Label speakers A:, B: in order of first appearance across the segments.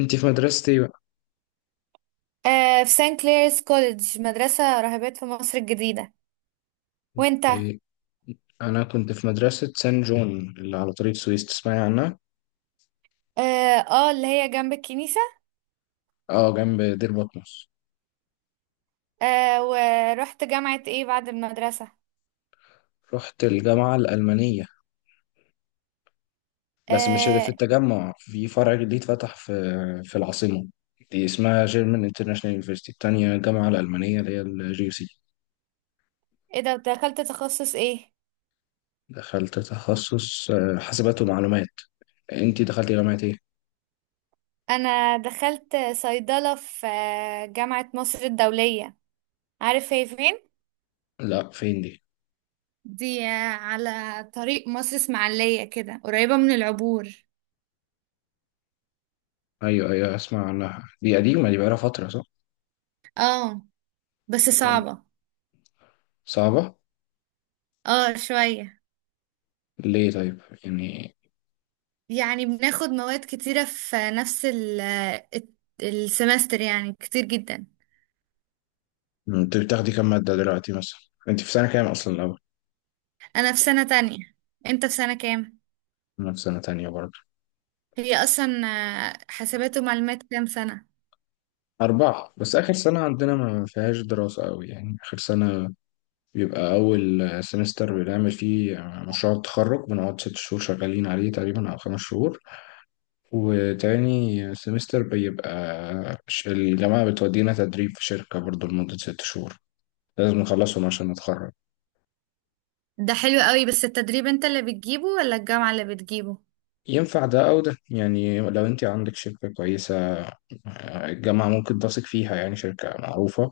A: انت في مدرسة ايه بقى؟
B: في سان كليرز كوليدج، مدرسة راهبات في مصر الجديدة. وانت؟
A: إيه، انا كنت في مدرسة سان جون اللي على طريق سويس، تسمعي عنها؟
B: اه. اللي هي جنب الكنيسة.
A: اه، جنب دير بطمس.
B: ورحت جامعة ايه بعد المدرسة؟
A: رحت الجامعة الألمانية، بس مش اللي في
B: آه
A: التجمع، في فرع جديد فتح في العاصمة. دي اسمها جيرمان انترناشونال يونيفرسيتي، التانية الجامعة الألمانية اللي هي الجي يو سي.
B: ايه ده، دخلت تخصص ايه؟
A: دخلت تخصص حاسبات ومعلومات. انت دخلتي جامعة ايه؟
B: انا دخلت صيدلة في جامعة مصر الدولية. عارف هي فين؟
A: لا، فين دي؟
B: دي على طريق مصر اسماعيلية كده، قريبة من العبور.
A: ايوه ايوه، اسمع عنها، دي قديمة، دي بقالها فترة صح؟
B: اه، بس
A: آه،
B: صعبة.
A: صعبة؟
B: اه، شوية.
A: ليه طيب؟ يعني
B: يعني بناخد مواد كتيرة في نفس السمستر، يعني كتير جدا.
A: مم. انت بتاخدي كام مادة دلوقتي مثلا؟ انت في سنة كام اصلا الاول؟
B: أنا في سنة تانية. أنت في سنة كام؟
A: انا في سنة تانية برضه.
B: هي أصلا حاسبات ومعلومات كام سنة؟
A: أربعة، بس آخر سنة عندنا ما فيهاش دراسة أوي، يعني آخر سنة بيبقى أول سمستر بنعمل فيه مشروع التخرج، بنقعد ست شهور شغالين عليه تقريبا أو خمس شهور. وتاني سمستر بيبقى الجامعة بتودينا تدريب في شركة برضه لمدة ست شهور، لازم نخلصهم عشان نتخرج.
B: ده حلو قوي، بس التدريب أنت اللي بتجيبه ولا الجامعة اللي بتجيبه؟
A: ينفع ده أو ده، يعني لو أنت عندك شركة كويسة، الجامعة ممكن تثق فيها، يعني شركة معروفة،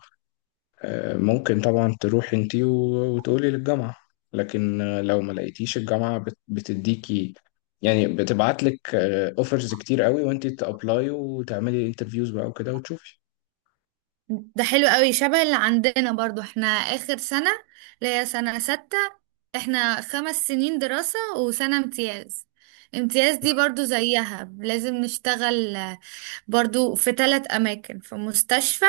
A: ممكن طبعا تروحي انتي وتقولي للجامعة. لكن لو ما لقيتيش، الجامعة بتديكي، يعني بتبعت لك اوفرز كتير قوي، وانتي تابلاي وتعملي انترفيوز بقى وكده وتشوفي.
B: ده حلو قوي شبه اللي عندنا. برضو احنا آخر سنة، اللي هي سنة ستة. احنا 5 سنين دراسة وسنة امتياز. امتياز دي برضو زيها، لازم نشتغل برضو في ثلاث أماكن: في مستشفى،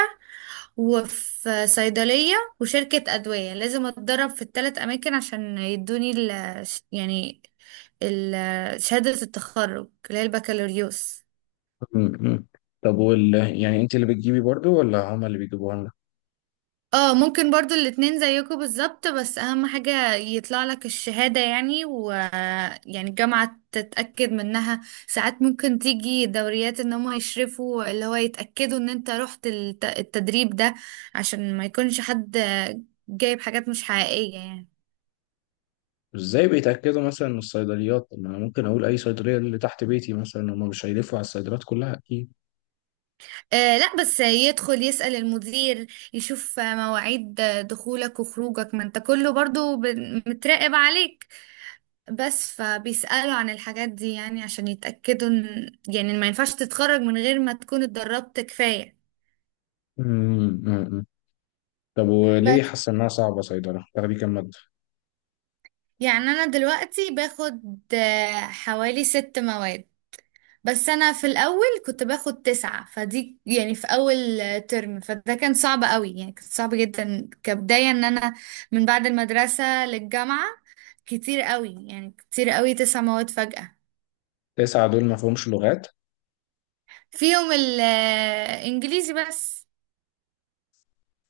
B: وفي صيدلية، وشركة أدوية. لازم أتدرب في الثلاث أماكن عشان يدوني يعني ال شهادة التخرج اللي هي البكالوريوس.
A: م- م. طب وال يعني انتي اللي بتجيبي برضو ولا هما اللي بيجيبوها لنا؟
B: اه، ممكن برضو الاتنين زيكم بالظبط. بس أهم حاجة يطلع لك الشهادة، يعني يعني الجامعة تتأكد منها. ساعات ممكن تيجي دوريات ان هم يشرفوا، اللي هو يتأكدوا ان انت رحت التدريب ده، عشان ما يكونش حد جايب حاجات مش حقيقية يعني.
A: ازاي بيتأكدوا مثلا من الصيدليات؟ طب ما انا ممكن اقول اي صيدلية اللي تحت بيتي مثلا، هما مش هيلفوا على الصيدليات كلها اكيد.
B: آه، لا، بس يدخل يسأل المدير، يشوف مواعيد دخولك وخروجك. ما انت كله برضو متراقب عليك، بس فبيسألوا عن الحاجات دي، يعني عشان يتأكدوا ان، يعني ما ينفعش تتخرج من غير ما تكون اتدربت كفاية.
A: م- م- م. طب وليه
B: بس
A: حاسة انها صعبة صيدلة؟ تاخدي كام مادة؟
B: يعني انا دلوقتي باخد حوالي ست مواد بس. انا في الاول كنت باخد تسعة، فدي يعني في اول ترم، فده كان صعب قوي، يعني كان صعب جدا كبداية ان انا من بعد المدرسة للجامعة كتير قوي، يعني كتير قوي تسع مواد فجأة.
A: تسعة دول ما فيهمش لغات؟
B: فيهم الانجليزي بس.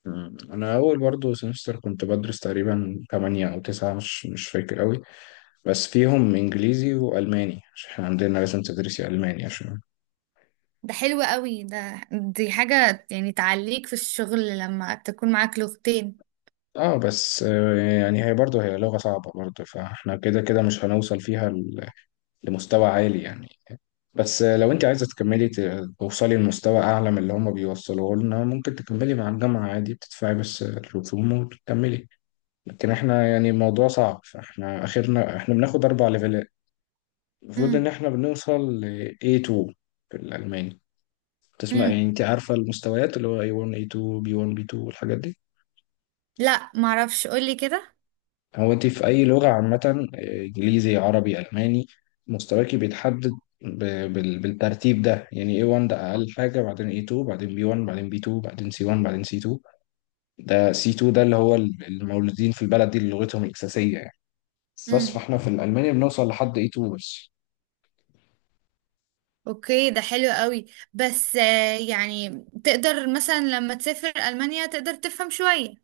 A: مم. أنا أول برضه سمستر كنت بدرس تقريبا تمانية أو تسعة، مش فاكر أوي. بس فيهم إنجليزي وألماني، عشان إحنا عندنا لازم تدرسي ألماني عشان.
B: ده حلو قوي، دي حاجة يعني تعليك في الشغل لما تكون معاك لغتين.
A: اه، بس يعني هي برضه هي لغة صعبة برضه، فاحنا كده كده مش هنوصل فيها لمستوى عالي يعني. بس لو انت عايزة تكملي توصلي لمستوى أعلى من اللي هما بيوصلوه لنا، ممكن تكملي مع الجامعة عادي، بتدفعي بس الرسوم وتكملي. لكن احنا يعني الموضوع صعب، فاحنا آخرنا احنا بناخد أربع ليفلات، المفروض ان
B: امم.
A: احنا بنوصل ل A2 في الالماني. تسمع يعني،
B: امم،
A: انت عارفه المستويات اللي هو A1 A2 B1 B2 والحاجات دي؟
B: لا، معرفش، قولي كده.
A: هو انت في اي لغه عامه، انجليزي عربي الماني، مستواكي بيتحدد بالترتيب ده، يعني A1 ده اقل حاجه، بعدين A2، بعدين B1، بعدين B2، بعدين C1، بعدين C2. ده C2 ده اللي هو المولودين في البلد دي اللي لغتهم الاساسيه يعني. بس
B: امم.
A: فاحنا في الالماني بنوصل لحد A2 بس.
B: اوكي، ده حلو قوي. بس يعني تقدر مثلا لما تسافر ألمانيا تقدر تفهم شوية.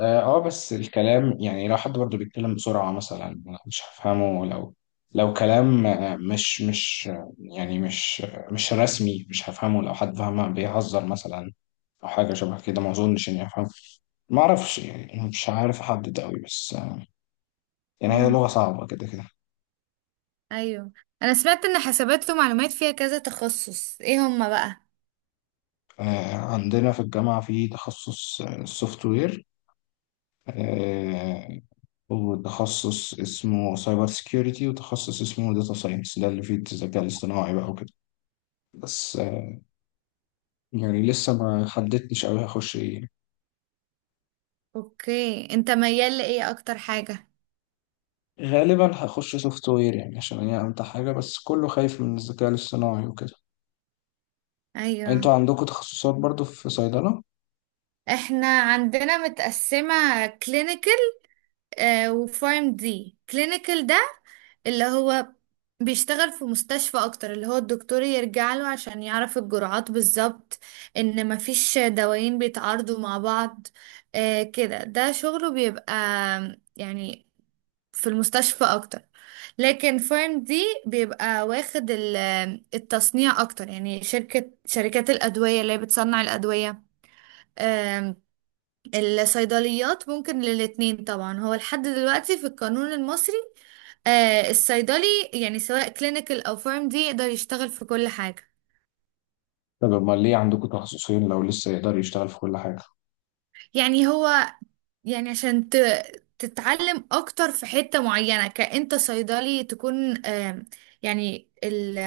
A: اه، بس الكلام يعني لو حد برضه بيتكلم بسرعة مثلا، مش هفهمه. لو كلام مش يعني مش مش رسمي، مش هفهمه. لو حد فاهمه بيهزر مثلا، او حاجة شبه كده، ما اظنش اني افهم. ما اعرفش يعني، مش عارف احدد قوي، بس يعني هي لغة
B: امم.
A: صعبة كده كده.
B: ايوه، انا سمعت ان حسابات ومعلومات فيها كذا تخصص، ايه هما بقى؟
A: عندنا في الجامعة في تخصص سوفت وير، وتخصص اسمه سايبر سيكيورتي، وتخصص اسمه داتا ساينس، ده اللي فيه الذكاء الاصطناعي بقى وكده. بس يعني لسه ما حددتش أوي هخش إيه.
B: اوكي، انت ميال لايه اكتر حاجة؟
A: غالبا هخش سوفت وير، يعني عشان هي أمتع حاجة، بس كله خايف من الذكاء الاصطناعي وكده.
B: ايوه.
A: أنتوا عندكم تخصصات برضو في صيدلة؟
B: احنا عندنا متقسمة كلينيكال وفارم دي. كلينيكال ده اللي هو بيشتغل في مستشفى اكتر، اللي هو الدكتور يرجع له عشان يعرف الجرعات بالظبط، ان مفيش دوايين بيتعارضوا مع بعض. آه كده، ده شغله بيبقى يعني في المستشفى اكتر. لكن فارم دي بيبقى واخد التصنيع اكتر، يعني شركات الادوية اللي هي بتصنع الادوية. الصيدليات ممكن للاتنين طبعا. هو لحد دلوقتي في القانون المصري، آه، الصيدلي يعني سواء كلينيكال او فارم دي يقدر يشتغل في كل حاجة.
A: طب أمال ليه عندكم تخصصين لو لسه يقدر يشتغل في كل حاجة؟
B: يعني هو، يعني عشان تتعلم اكتر في حتة معينة. كأنت صيدلي، تكون يعني ال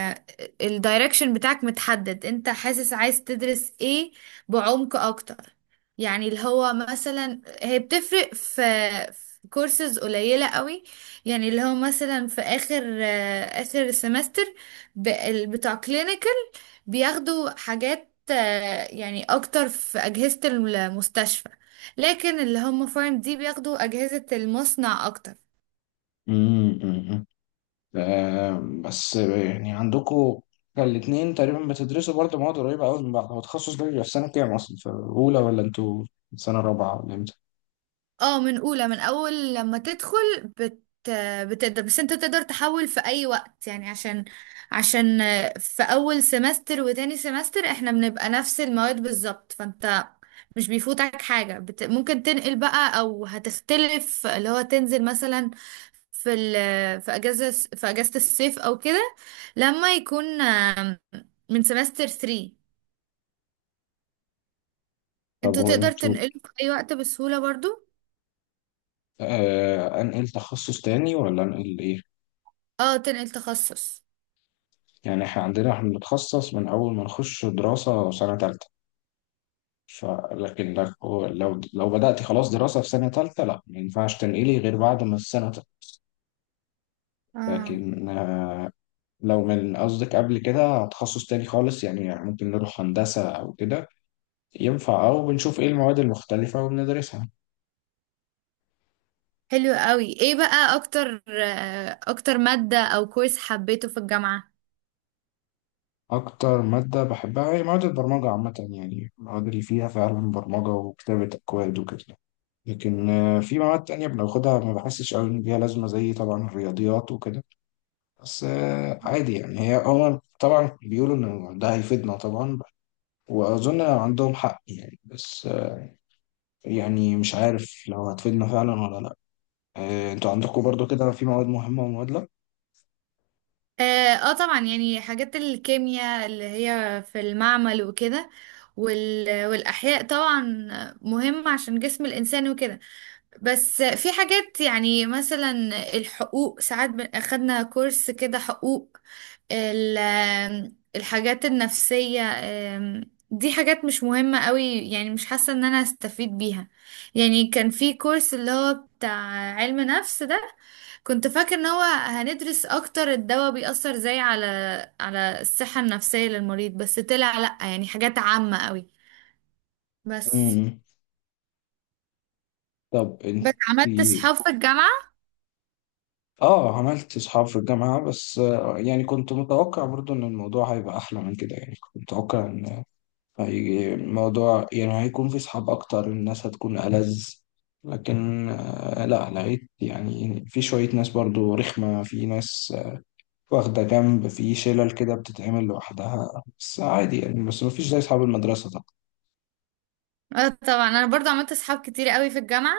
B: الدايركشن بتاعك متحدد. انت حاسس عايز تدرس ايه بعمق اكتر. يعني اللي هو مثلا هي بتفرق في كورسز قليلة قوي. يعني اللي هو مثلا في اخر سمستر بتاع كلينيكال بياخدوا حاجات يعني اكتر في اجهزة المستشفى، لكن اللي هم فارم دي بياخدوا أجهزة المصنع أكتر.
A: أمم. آه، بس يعني عندكم كان الاتنين تقريبا بتدرسوا برضه مواد قريبة أوي من بعض. هو التخصص ده بيبقى في سنة كام أصلا، في أولى ولا أنتوا في سنة رابعة ولا إمتى؟
B: اه، من أولى، من أول لما تدخل. بت بتقدر. بس انت تقدر تحول في أي وقت، يعني عشان في أول سمستر وتاني سمستر احنا بنبقى نفس المواد بالظبط. فانت مش بيفوتك حاجة، ممكن تنقل بقى. أو هتختلف اللي هو تنزل مثلا في ال في أجازة في أجازة الصيف أو كده، لما يكون من سمستر 3.
A: طب
B: انتوا
A: هو
B: تقدر
A: أنتوا،
B: تنقله في اي وقت بسهولة برضو.
A: آه، أنقل تخصص تاني ولا أنقل إيه؟
B: اه، تنقل تخصص.
A: يعني احنا عندنا احنا بنتخصص من اول ما نخش دراسة سنة تالتة. فلكن هو لو بدأت خلاص دراسة في سنة تالتة، لا ما ينفعش تنقلي غير بعد ما السنة تالتة.
B: اه،
A: لكن لو من قصدك قبل كده تخصص تاني خالص، يعني ممكن نروح هندسة أو كده، ينفع، أو بنشوف إيه المواد المختلفة وبندرسها.
B: حلو قوي. ايه بقى اكتر مادة او كويس حبيته في الجامعة؟
A: أكتر مادة بحبها هي مواد البرمجة عامة، يعني المواد اللي فيها فعلا برمجة وكتابة أكواد وكده. لكن في مواد تانية بناخدها، ما بحسش قوي إن ليها لازمة، زي طبعا الرياضيات وكده. بس عادي يعني، هي هو طبعا بيقولوا إن ده هيفيدنا طبعا، وأظن عندهم حق يعني، بس يعني مش عارف لو هتفيدنا فعلا ولا لأ. أنتوا عندكم برضو كده في مواد مهمة ومواد لأ؟
B: اه، طبعا، يعني حاجات الكيمياء اللي هي في المعمل وكده والاحياء طبعا، مهمة عشان جسم الانسان وكده. بس في حاجات يعني مثلا الحقوق، ساعات اخدنا كورس كده حقوق، الحاجات النفسية. دي حاجات مش مهمة قوي. يعني مش حاسة ان انا هستفيد بيها. يعني كان في كورس اللي هو بتاع علم نفس ده، كنت فاكر ان هو هندرس اكتر الدواء بيأثر ازاي على الصحة النفسية للمريض. بس طلع لأ، يعني حاجات عامة قوي بس
A: مم. طب
B: بس
A: أنت،
B: عملت صحاب في الجامعة.
A: آه، عملت أصحاب في الجامعة، بس يعني كنت متوقع برضو إن الموضوع هيبقى أحلى من كده. يعني كنت متوقع إن الموضوع يعني هيكون في صحاب أكتر، الناس هتكون ألذ. لكن لا، لقيت يعني في شوية ناس برضو رخمة، في ناس واخدة جنب في شلل كده، بتتعمل لوحدها، بس عادي يعني، بس مفيش زي أصحاب المدرسة طبعا.
B: اه، طبعا، انا برضو عملت اصحاب كتير قوي في الجامعة.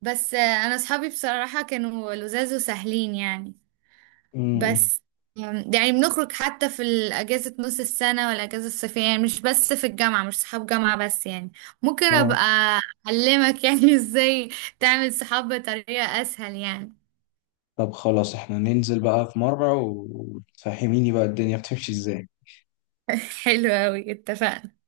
B: بس انا اصحابي بصراحة كانوا لذاذ وسهلين يعني.
A: أمم.
B: بس يعني بنخرج حتى في الاجازة نص السنة والاجازة الصيفية، يعني مش بس في الجامعة، مش صحاب جامعة بس يعني. ممكن
A: اه،
B: ابقى اعلمك يعني ازاي تعمل صحاب بطريقة اسهل يعني.
A: طب خلاص احنا ننزل بقى في مرة وتفهميني بقى الدنيا بتمشي ازاي.
B: حلو قوي، اتفقنا.